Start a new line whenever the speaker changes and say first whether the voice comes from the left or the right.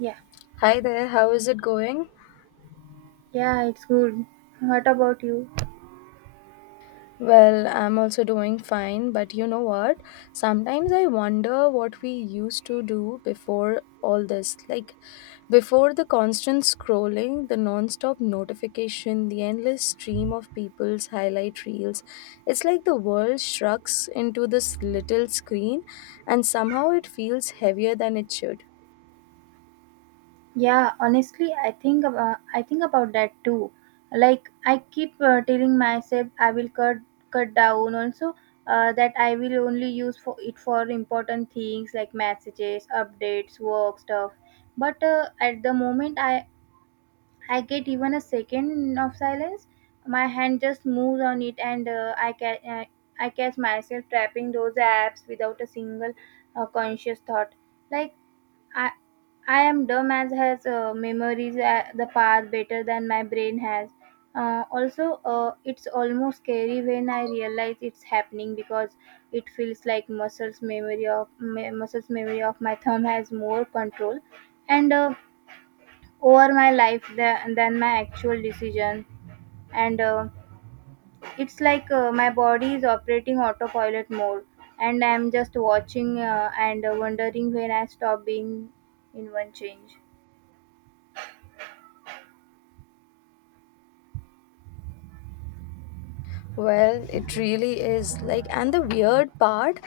right: Yeah,
left: Hi there, how is it going?
right: yeah, it's good. What about you?
left: Well, I'm also doing fine, but you know what? Sometimes I wonder what we used to do before all this. Before the constant scrolling, the non-stop notification, the endless stream of people's highlight reels, it's like the world shrugs into this little screen, and somehow it feels heavier than it should.
right: Yeah, honestly, I think about that too. Like I keep telling myself I will cut down also that I will only use for it for important things like messages, updates, work stuff. But at the moment I get even a second of silence, my hand just moves on it, and I catch myself tapping those apps without a single conscious thought, like I, I am dumb as has memories the past better than my brain has. Also, it's almost scary when I realize it's happening, because it feels like muscles memory of my thumb has more control and over my life than my actual decision. And it's like my body is operating autopilot mode, and I'm just watching and wondering when I stop being in one change.
left: Well, it really is. And the weird part,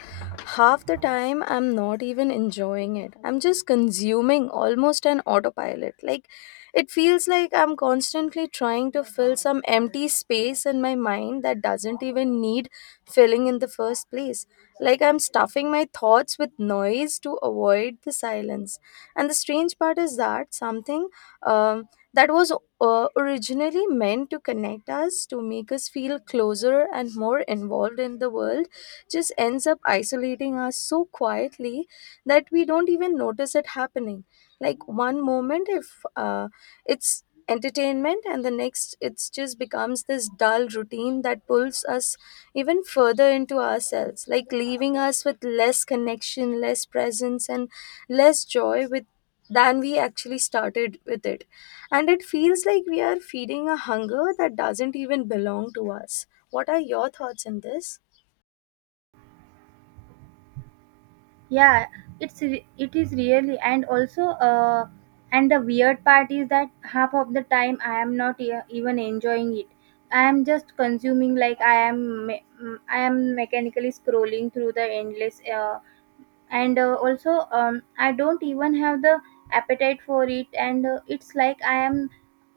left: half the time I'm not even enjoying it. I'm just consuming almost an autopilot. It feels like I'm constantly trying to fill some empty space in my mind that doesn't even need filling in the first place. I'm stuffing my thoughts with noise to avoid the silence. And the strange part is that something um, that was originally meant to connect us, to make us feel closer and more involved in the world, just ends up isolating us so quietly that we don't even notice it happening. Like one moment if It's entertainment, and the next it's just becomes this dull routine that pulls us even further into ourselves, like leaving us with less connection, less presence, and less joy with than we actually started with it. And it feels like we are feeding a hunger that doesn't even belong to us. What are your thoughts on this?
right: Yeah, it is really and also, uh and the weird part is that half of the time I am not even enjoying it. I am just consuming, like I am mechanically scrolling through the endless, and also, I don't even have the appetite for it, and it's like i am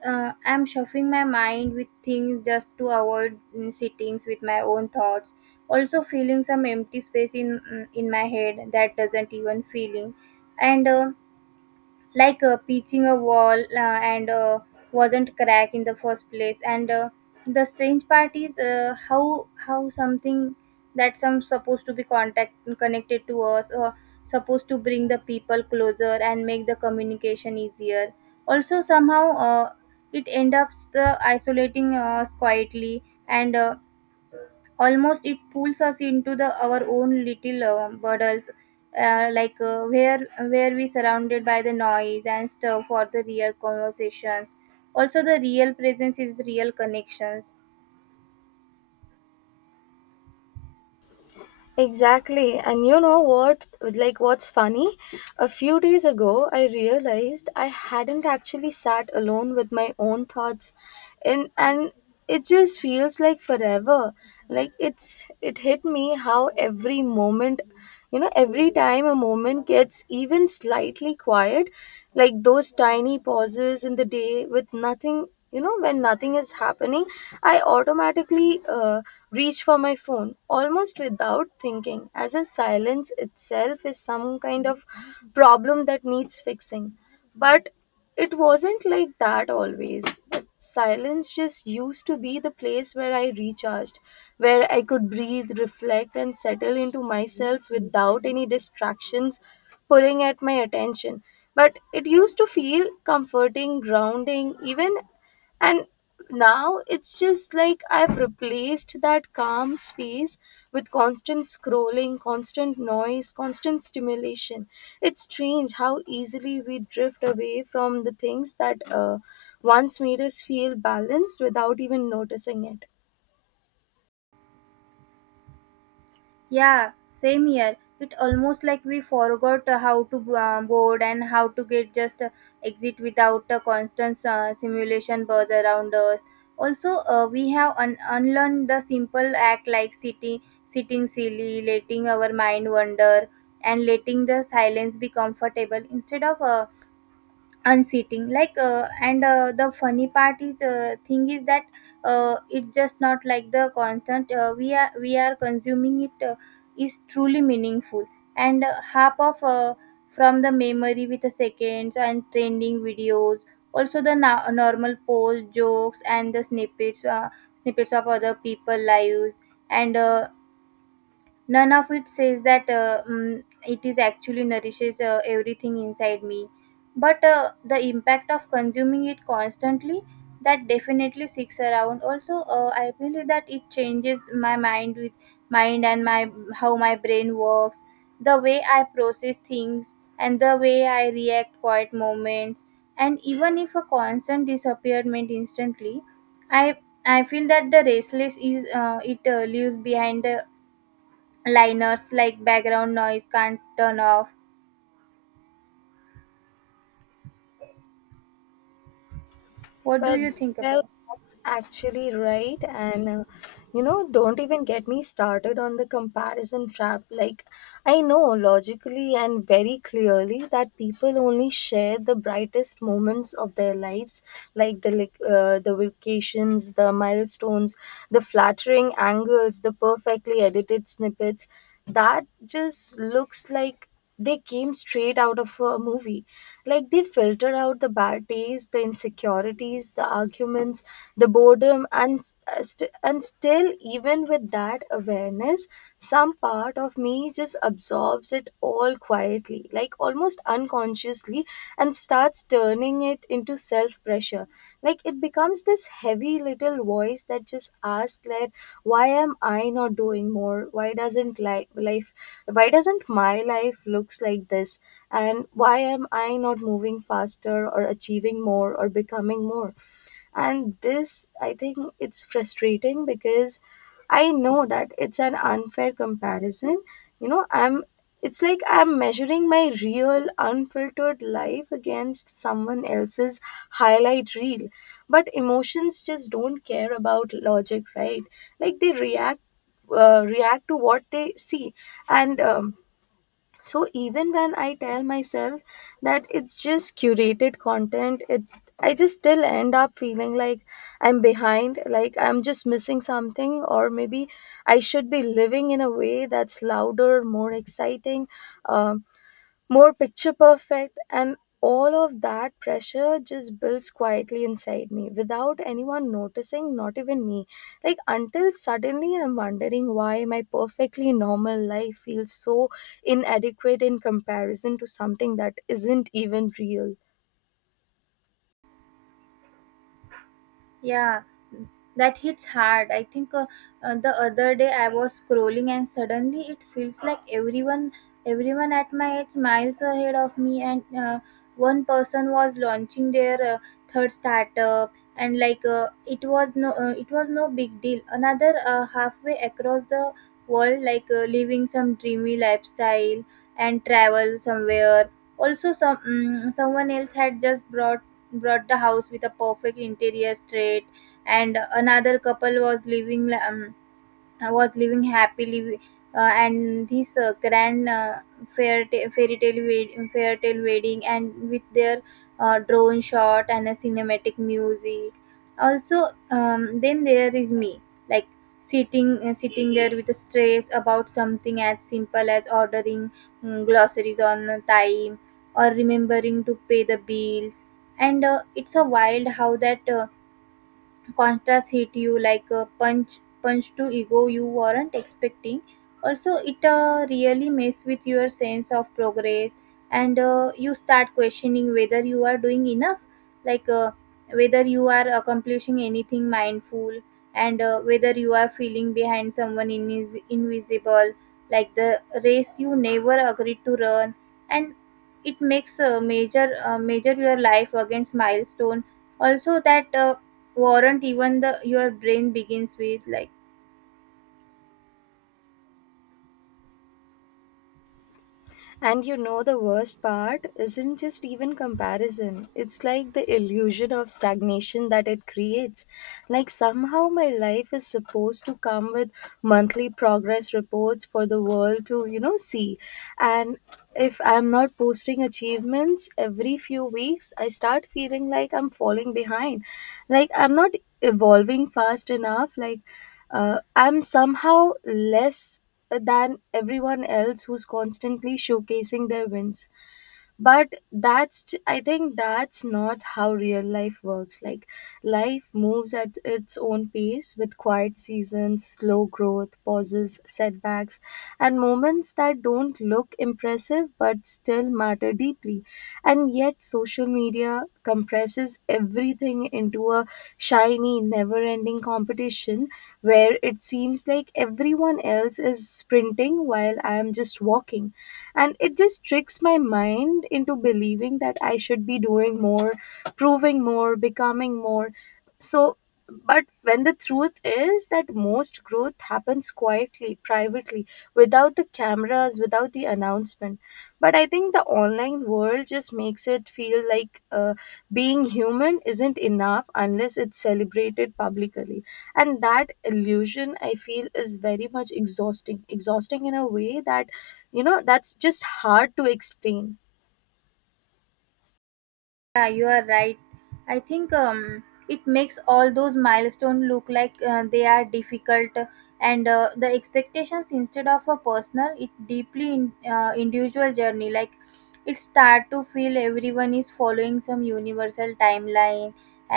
right: uh, I'm shuffling my mind with things just to avoid sittings with my own thoughts, also feeling some empty space in my head that doesn't even feeling, and like pitching a wall and wasn't crack in the first place, and the strange part is how something that some supposed to be contact connected to us or supposed to bring the people closer and make the communication easier, also somehow it end up isolating us quietly, and almost it pulls us into the our own little bubbles, like where we surrounded by the noise and stuff for the real conversations, also the real presence is real connections.
left: Exactly. And you know what? What's funny? A few days ago, I realized I hadn't actually sat alone with my own thoughts. And it just feels like forever. It hit me how every moment, you know, every time a moment gets even slightly quiet, like those tiny pauses in the day with nothing, when nothing is happening, I automatically reach for my phone almost without thinking, as if silence itself is some kind of problem that needs fixing. But it wasn't like that always. Silence just used to be the place where I recharged, where I could breathe, reflect, and settle into myself without any distractions pulling at my attention. But it used to feel comforting, grounding even. And now it's just like I've replaced that calm space with constant scrolling, constant noise, constant stimulation. It's strange how easily we drift away from the things that once made us feel balanced without even noticing it.
right: Yeah, same here. It almost like we forgot how to board and how to get just exit without a constant simulation buzz around us. Also, we have unlearned the simple act like sitting silly, letting our mind wander, and letting the silence be comfortable instead of unseating, like and the funny part is thing is that it's just not like the constant, we are consuming it is truly meaningful, and half of from the memory with the seconds and trending videos, also the normal posts, jokes and the snippets of other people lives, and none of it says that it is actually nourishes everything inside me, but the impact of consuming it constantly, that definitely sticks around, also I believe that it changes my mind with mind and my how my brain works, the way I process things and the way I react quiet moments, and even if a constant disappearment instantly, i I feel that the restless is, it leaves behind the liners like background noise can't turn off. What do
left: But
right: you think
left: well,
right: about?
left: that's actually right. And you know, don't even get me started on the comparison trap. Like, I know logically and very clearly that people only share the brightest moments of their lives, like the vacations, the milestones, the flattering angles, the perfectly edited snippets. That just looks like they came straight out of a movie. Like they filter out the bad days, the insecurities, the arguments, the boredom, and still, even with that awareness, some part of me just absorbs it all quietly, like almost unconsciously, and starts turning it into self pressure. Like it becomes this heavy little voice that just asks, like, why am I not doing more? Why doesn't li- life? Why doesn't my life looks like this? And why am I not moving faster, or achieving more, or becoming more? And this, I think, it's frustrating because I know that it's an unfair comparison. You know, I'm it's like I'm measuring my real unfiltered life against someone else's highlight reel. But emotions just don't care about logic, right? Like they react, react to what they see. And so even when I tell myself that it's just curated content, it I just still end up feeling like I'm behind, like I'm just missing something, or maybe I should be living in a way that's louder, more exciting, um, more picture perfect. And all of that pressure just builds quietly inside me without anyone noticing, not even me, like until suddenly I'm wondering why my perfectly normal life feels so inadequate in comparison to something that isn't even real.
right: Yeah. That hits hard, I think. The other day I was scrolling and suddenly it feels like everyone at my age miles ahead of me, and one person was launching their third startup, and like it was no big deal, another halfway across the world, like living some dreamy lifestyle and travel somewhere, also someone else had just brought the house with a perfect interior straight, and another couple was living happily, and this grand fairy tale wedding and with their drone shot and a cinematic music, also then there is me, like sitting there with a stress about something as simple as ordering groceries on time or remembering to pay the bills, and it's a wild how that contrast hit you like a punch to ego you weren't expecting, also it really mess with your sense of progress, and you start questioning whether you are doing enough, like whether you are accomplishing anything mindful, and whether you are feeling behind someone invisible, like the race you never agreed to run, and it makes major measure your life against milestone, also that warrant even the your brain begins with like.
left: And you know, the worst part isn't just even comparison, it's like the illusion of stagnation that it creates. Like, somehow, my life is supposed to come with monthly progress reports for the world to, you know, see. And if I'm not posting achievements every few weeks, I start feeling like I'm falling behind. Like, I'm not evolving fast enough. Like, I'm somehow less than everyone else who's constantly showcasing their wins. I think that's not how real life works. Like, life moves at its own pace with quiet seasons, slow growth, pauses, setbacks, and moments that don't look impressive but still matter deeply. And yet social media compresses everything into a shiny, never ending competition where it seems like everyone else is sprinting while I am just walking. And it just tricks my mind into believing that I should be doing more, proving more, becoming more. so but when the truth is that most growth happens quietly, privately, without the cameras, without the announcement. But I think the online world just makes it feel like being human isn't enough unless it's celebrated publicly. And that illusion, I feel, is very much exhausting. Exhausting in a way that, you know, that's just hard to explain.
right: Yeah, you are right, I think, it makes all those milestones look like they are difficult, and the expectations instead of a personal it deeply individual journey, like it start to feel everyone is following some universal timeline,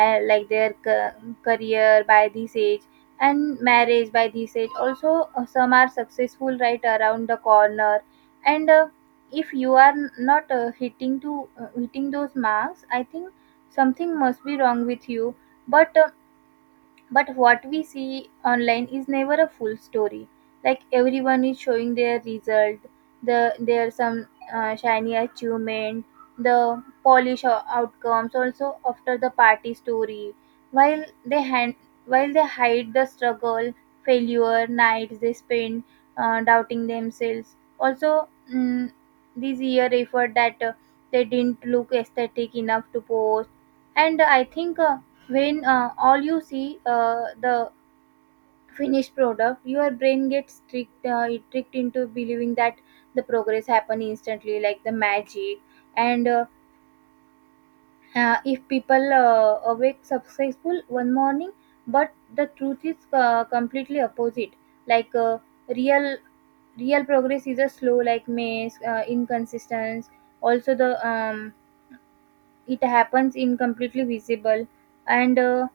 right: like their career by this age, and marriage by this age, also some are successful right around the corner, and if you are not hitting those marks, I think something must be wrong with you. But but what we see online is never a full story. Like, everyone is showing their result, the their some shiny achievement, the polish outcomes, also after the party story, while they hand, while they hide the struggle, failure, nights they spend doubting themselves, also, this year effort that they didn't look aesthetic enough to post, and I think, when all you see the finished product your brain gets tricked, it tricked into believing that the progress happen instantly like the magic, and if people awake successful one morning, but the truth is completely opposite, like real real progress is a slow like maze, inconsistent, also the, it happens in completely visible, and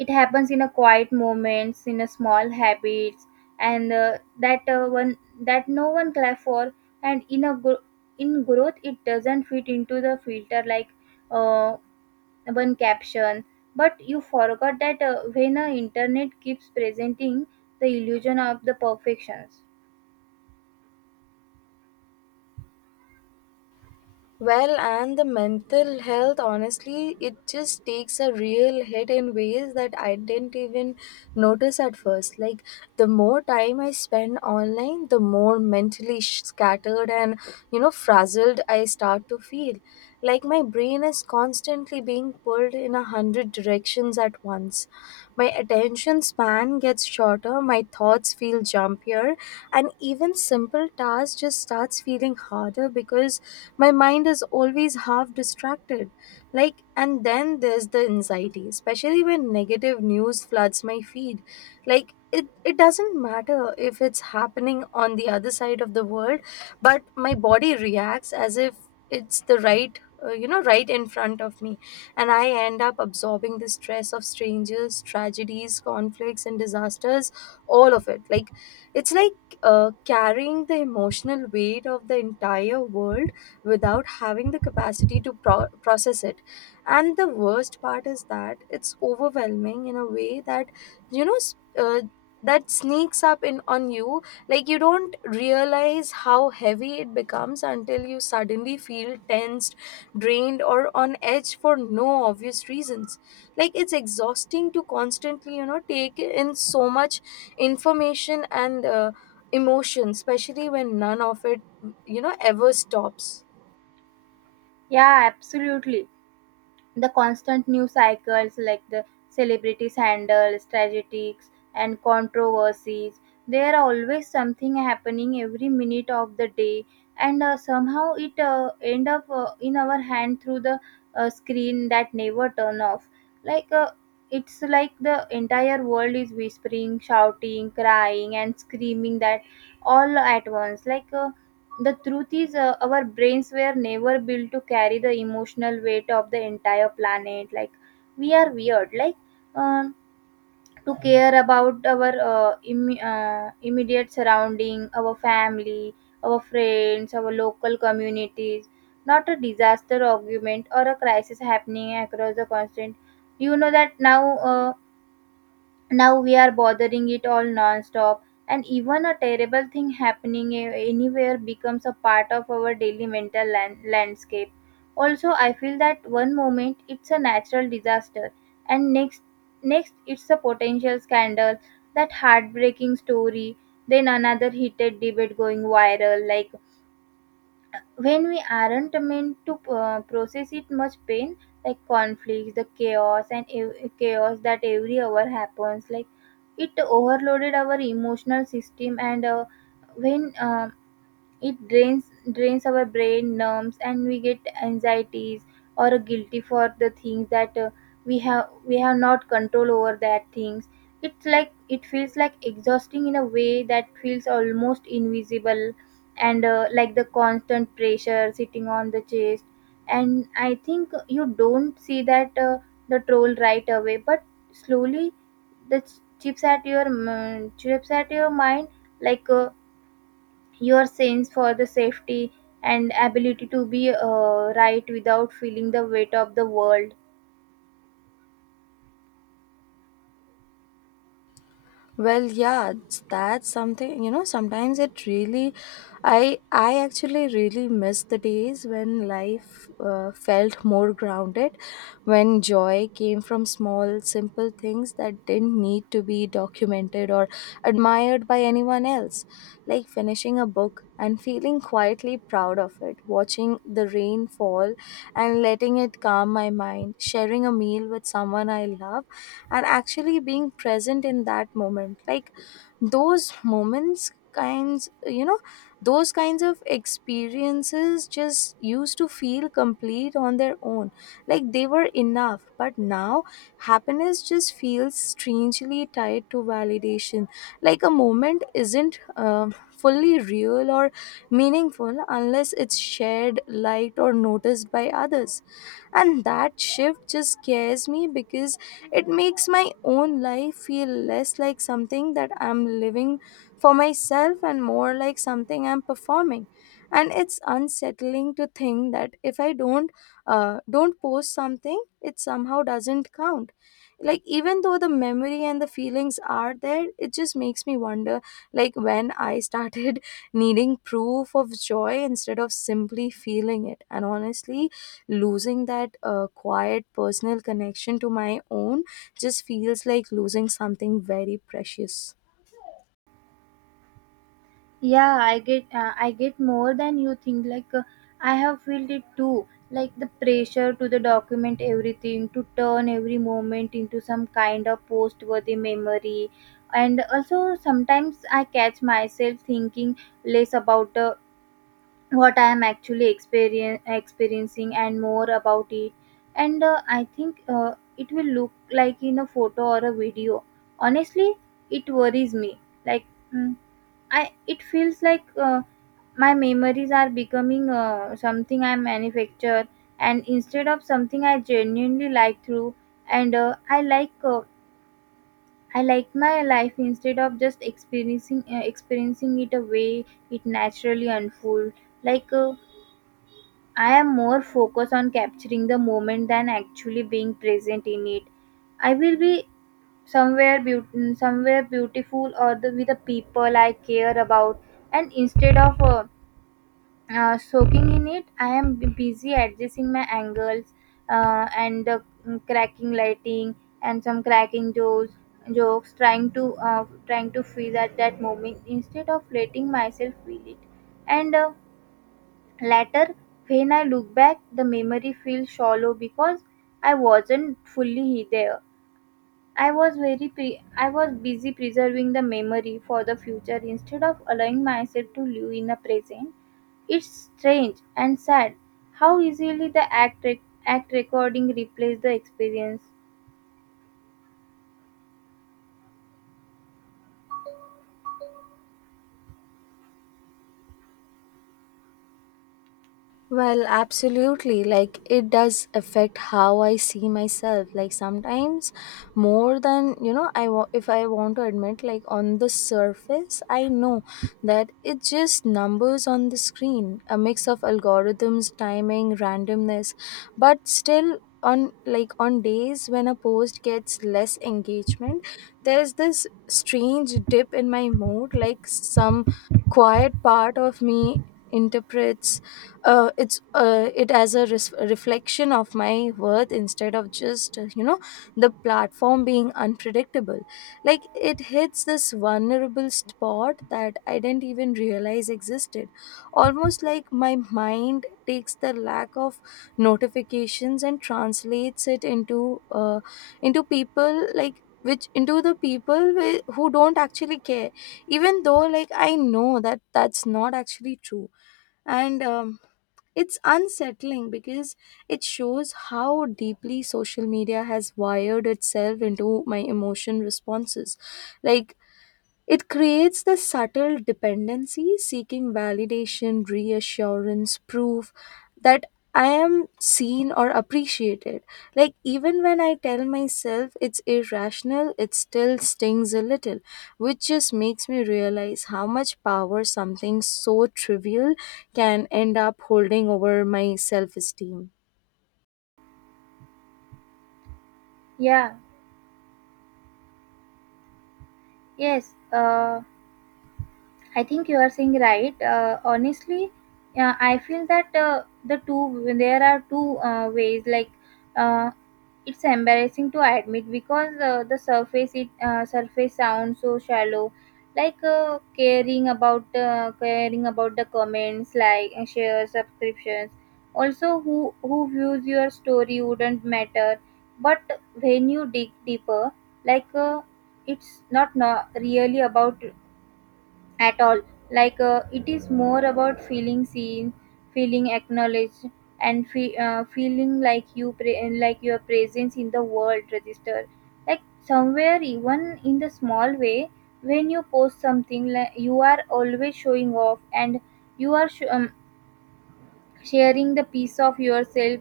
right: it happens in a quiet moments in a small habits, and that one that no one clap for, and in a in growth it doesn't fit into the filter, like uh, one caption, but you forgot that when internet keeps presenting the illusion of the perfections.
left: Well, and the mental health, honestly, it just takes a real hit in ways that I didn't even notice at first. Like, the more time I spend online, the more mentally scattered and, you know, frazzled I start to feel. Like, my brain is constantly being pulled in a hundred directions at once. My attention span gets shorter, my thoughts feel jumpier, and even simple tasks just starts feeling harder because my mind is always half distracted. Like, and then there's the anxiety, especially when negative news floods my feed. It doesn't matter if it's happening on the other side of the world, but my body reacts as if it's the right, you know, right in front of me. And I end up absorbing the stress of strangers, tragedies, conflicts, and disasters, all of it. Like, it's like carrying the emotional weight of the entire world without having the capacity to process it. And the worst part is that it's overwhelming in a way that, you know, that sneaks up in on you. Like, you don't realize how heavy it becomes until you suddenly feel tensed, drained, or on edge for no obvious reasons. Like, it's exhausting to constantly, you know, take in so much information and emotion, especially when none of it, you know, ever stops.
right: Yeah, absolutely, the constant news cycles like the celebrities handles tragedies and controversies, there are always something happening every minute of the day, and somehow it end up in our hand through the screen that never turn off, like it's like the entire world is whispering shouting crying and screaming that all at once, like the truth is, our brains were never built to carry the emotional weight of the entire planet. Like, we are weird. Like, um, to care about our immediate surrounding, our family, our friends, our local communities. Not a disaster argument or a crisis happening across the continent. You know that now. Now we are bothering it all non-stop, and even a terrible thing happening anywhere becomes a part of our daily mental landscape, also I feel that one moment it's a natural disaster, and next it's a potential scandal, that heartbreaking story, then another heated debate going viral, like when we aren't meant to process it much pain, like conflicts, the chaos and chaos that every hour happens, like it overloaded our emotional system, and when it drains our brain, numbs, and we get anxieties, or a guilty for the things that we have not control over that things. It's like it feels like exhausting in a way that feels almost invisible, and like the constant pressure sitting on the chest. And I think you don't see that the troll right away, but slowly the chips at your mind like. Your sense for the safety and ability to be right without feeling the weight of the world.
left: Well, yeah, that's something, you know, sometimes it really I actually really miss the days when life felt more grounded, when joy came from small simple things that didn't need to be documented or admired by anyone else, like finishing a book and feeling quietly proud of it, watching the rain fall and letting it calm my mind, sharing a meal with someone I love and actually being present in that moment. Like, those moments kinds you know those kinds of experiences just used to feel complete on their own, like they were enough. But now happiness just feels strangely tied to validation, like a moment isn't fully real or meaningful unless it's shared, liked, or noticed by others. And that shift just scares me, because it makes my own life feel less like something that I'm living for myself and more like something I'm performing. And it's unsettling to think that if I don't post something, it somehow doesn't count. Like, even though the memory and the feelings are there, it just makes me wonder like when I started needing proof of joy instead of simply feeling it. And honestly, losing that quiet personal connection to my own just feels like losing something very precious.
right: Yeah, I get more than you think, like I have felt it too, like the pressure to the document everything to turn every moment into some kind of post worthy memory, and also sometimes I catch myself thinking less about the what I am actually experiencing, and more about it, and I think it will look like in a photo or a video, honestly it worries me, like mm, I it feels like my memories are becoming something I manufacture, and instead of something I genuinely like through, and I like my life instead of just experiencing it a way it naturally unfolds, like I am more focused on capturing the moment than actually being present in it. I will be somewhere beautiful, with the people I care about, and instead of soaking in it, I am busy adjusting my angles and cracking lighting and some cracking jokes, trying to trying to feel at that moment instead of letting myself feel it, and. Later, when I look back, the memory feels shallow because I wasn't fully there. I was busy preserving the memory for the future instead of allowing myself to live in the present. It's strange and sad how easily the act recording replaces the experience.
left: Well, absolutely. Like, it does affect how I see myself. Like, sometimes more than, you know, if I want to admit, like, on the surface, I know that it's just numbers on the screen, a mix of algorithms, timing, randomness. But still, on like on days when a post gets less engagement, there's this strange dip in my mood, like, some quiet part of me interprets it as a reflection of my worth instead of just, you know, the platform being unpredictable. Like, it hits this vulnerable spot that I didn't even realize existed, almost like my mind takes the lack of notifications and translates it into, into people like which into the people who don't actually care, even though, like, I know that that's not actually true. And it's unsettling because it shows how deeply social media has wired itself into my emotion responses. Like, it creates the subtle dependency, seeking validation, reassurance, proof that I am seen or appreciated. Like, even when I tell myself it's irrational, it still stings a little, which just makes me realize how much power something so trivial can end up holding over my self esteem.
right: Yeah. Yes. I think you are saying right. Honestly, I feel that there are two ways. Uh, it's embarrassing to admit because the surface it surface sounds so shallow. Like caring about the comments, like share subscriptions. Also, who views your story wouldn't matter. But when you dig deeper, like uh, it's not really about at all, like it is more about feeling seen, feeling acknowledged, and feeling like like your presence in the world register, like somewhere even in the small way. When you post something, like you are always showing off and you are sharing the piece of yourself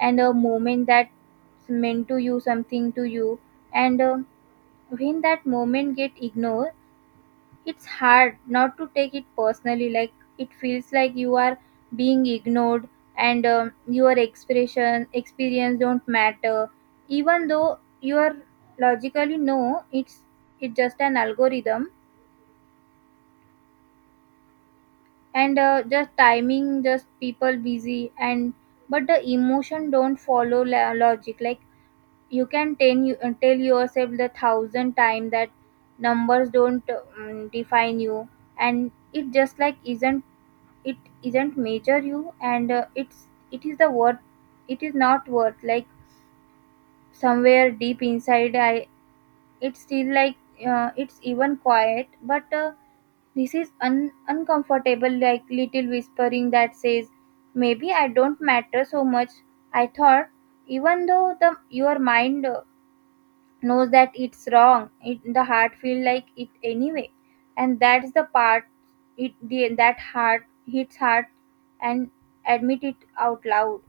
right: and a moment that's meant to you something to you, and when that moment get ignored, it's hard not to take it personally, like it feels like you are being ignored and your expression experience don't matter, even though you are logically no, it's it's just an algorithm and just timing, just people busy. And but the emotion don't follow logic, like you can tell you tell yourself the thousand time that numbers don't define you, and it just like isn't it isn't major you, and it's it is the worth, it is not worth, like somewhere deep inside, I it's still like it's even quiet but this is uncomfortable, like little whispering that says maybe I don't matter so much, I thought. Even though the your mind knows that it's wrong, it, the heart feel like it anyway, and that's the part it the, that heart hits hard and admit it out loud.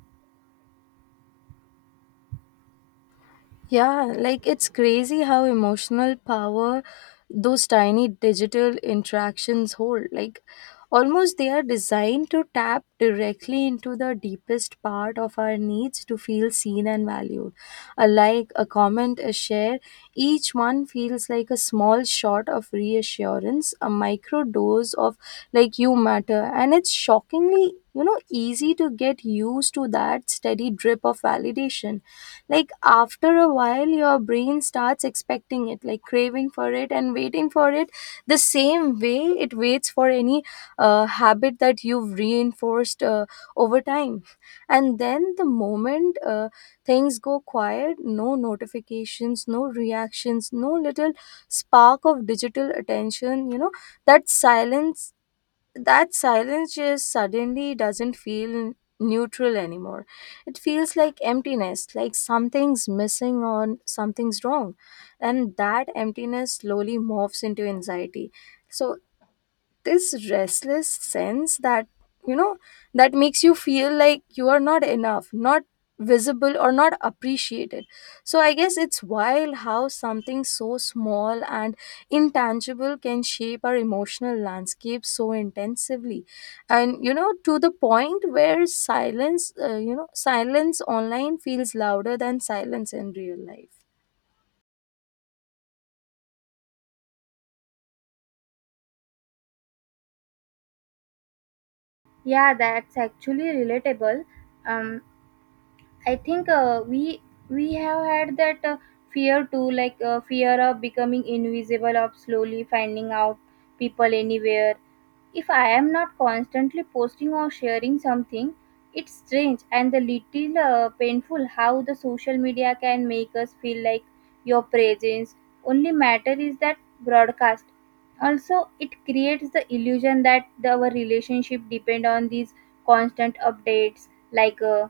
left: Yeah, like it's crazy how emotional power those tiny digital interactions hold. Like, almost they are designed to tap directly into the deepest part of our needs to feel seen and valued. A like, a comment, a share, each one feels like a small shot of reassurance, a micro dose of like you matter. And it's shockingly, you know, easy to get used to that steady drip of validation. Like, after a while, your brain starts expecting it, like craving for it and waiting for it the same way it waits for any habit that you've reinforced over time. And then the moment things go quiet, no notifications, no reactions, no little spark of digital attention, you know, that silence that silence just suddenly doesn't feel neutral anymore. It feels like emptiness, like something's missing or something's wrong. And that emptiness slowly morphs into anxiety. So this restless sense that, you know, that makes you feel like you are not enough, not visible, or not appreciated. So I guess it's wild how something so small and intangible can shape our emotional landscape so intensively. And, you know, to the point where silence, you know, silence online feels louder than silence in real life.
right: Yeah, that's actually relatable. um I think we have had that fear too, like fear of becoming invisible, of slowly finding out people anywhere. If I am not constantly posting or sharing something, it's strange and a little painful how the social media can make us feel like your presence only matter is that broadcast. Also, it creates the illusion that the, our relationship depend on these constant updates, like,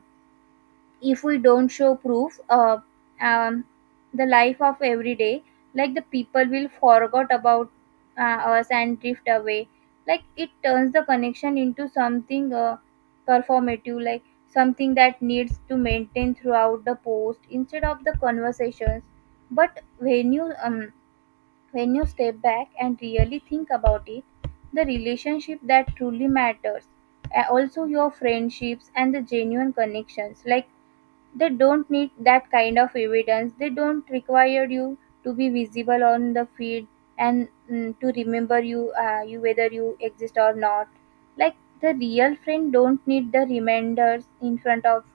right: if we don't show proof um, the life of every day, like the people will forget about us and drift away, like it turns the connection into something performative, like something that needs to maintain throughout the post instead of the conversations. But when you step back and really think about it, the relationship that truly matters, also your friendships and the genuine connections, like they don't need that kind of evidence, they don't require you to be visible on the feed and to remember you you whether you exist or not, like the real friend don't need the reminders in front of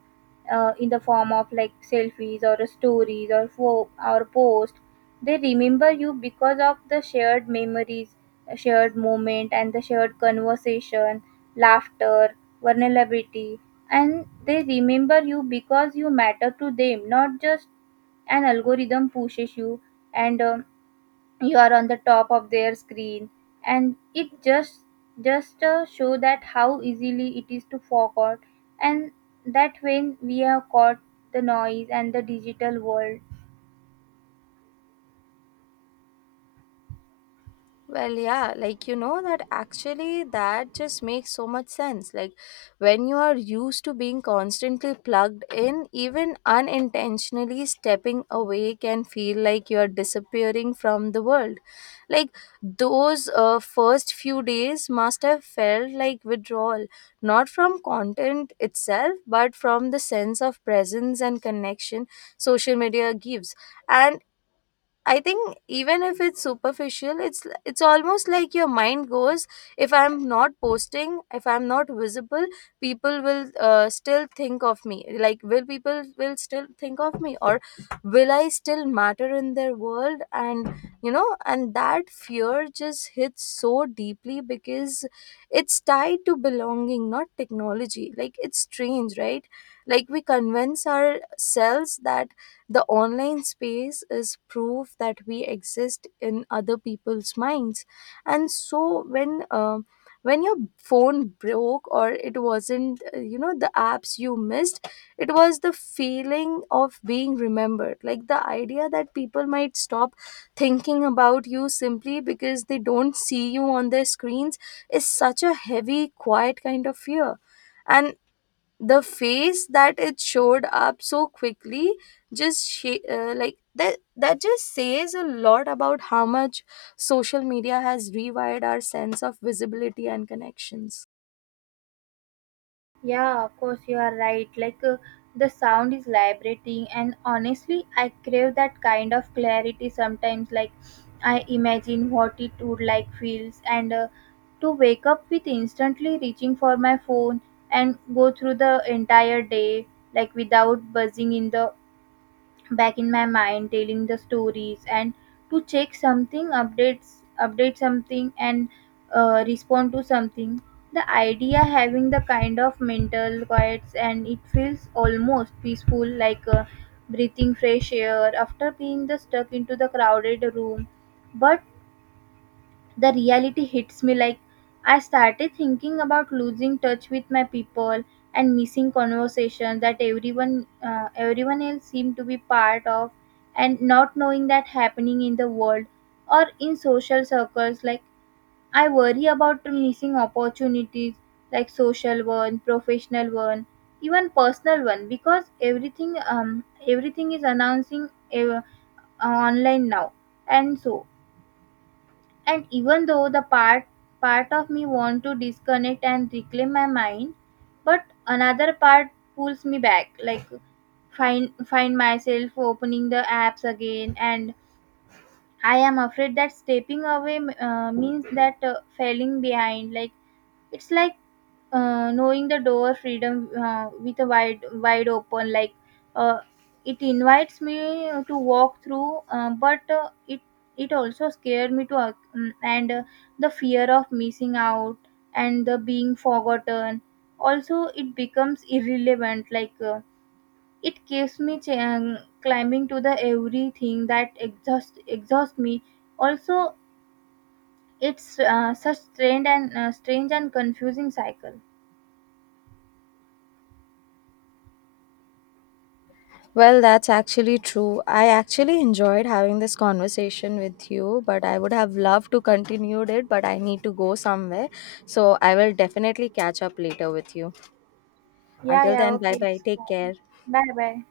right: in the form of like selfies or stories or or post. They remember you because of the shared memories, a shared moment and the shared conversation, laughter, vulnerability, and they remember you because you matter to them, not just an algorithm pushes you, and you are on the top of their screen. And it just just show that how easily it is to forget and that when we are caught the noise and the digital world.
left: Well, yeah, like, you know that actually that just makes so much sense. Like, when you are used to being constantly plugged in, even unintentionally stepping away can feel like you are disappearing from the world. Like, those first few days must have felt like withdrawal, not from content itself, but from the sense of presence and connection social media gives. And I think even if it's superficial, it's almost like your mind goes. If I'm not posting, if I'm not visible, people will still think of me. Like, will people will still think of me, or will I still matter in their world? And, you know, and that fear just hits so deeply because it's tied to belonging, not technology. Like, it's strange, right? Like, we convince ourselves that the online space is proof that we exist in other people's minds. And so when your phone broke, or it wasn't, you know, the apps you missed, it was the feeling of being remembered, like the idea that people might stop thinking about you simply because they don't see you on their screens is such a heavy, quiet kind of fear. And the face that it showed up so quickly like that, that just says a lot about how much social media has rewired our sense of visibility and connections.
right: Yeah, of course, you are right. Like, the sound is vibrating, and honestly, I crave that kind of clarity sometimes. Like, I imagine what it would like feels, and to wake up with instantly reaching for my phone and go through the entire day, like, without buzzing in the back in my mind telling the stories and to check something updates, update something, and respond to something. The idea having the kind of mental quiets and it feels almost peaceful, like breathing fresh air after being the stuck into the crowded room. But the reality hits me, like I started thinking about losing touch with my people and missing conversations that everyone else seemed to be part of, and not knowing that happening in the world or in social circles, like I worry about missing opportunities, like social one, professional one, even personal one, because everything is announcing uh, online now. And so, and even though the part part of me want to disconnect and reclaim my mind, but another part pulls me back, like find myself opening the apps again, and I am afraid that stepping away means that falling behind, like it's like knowing the door freedom with a wide open, like uh, it invites me to walk through but it it also scared me to and the fear of missing out and the being forgotten, also it becomes irrelevant, like it keeps me climbing to the everything that exhaust me. Also, it's such strange and confusing cycle.
left: Well, that's actually true. I actually enjoyed having this conversation with you, but I would have loved to continue it, but I need to go somewhere. So I will definitely catch up later with you.
right: Yeah,
left: Until
right: yeah,
left: then, bye
right: okay,
left: bye,
right: it's
left: take
right: fine.
left: care.
right: Bye bye.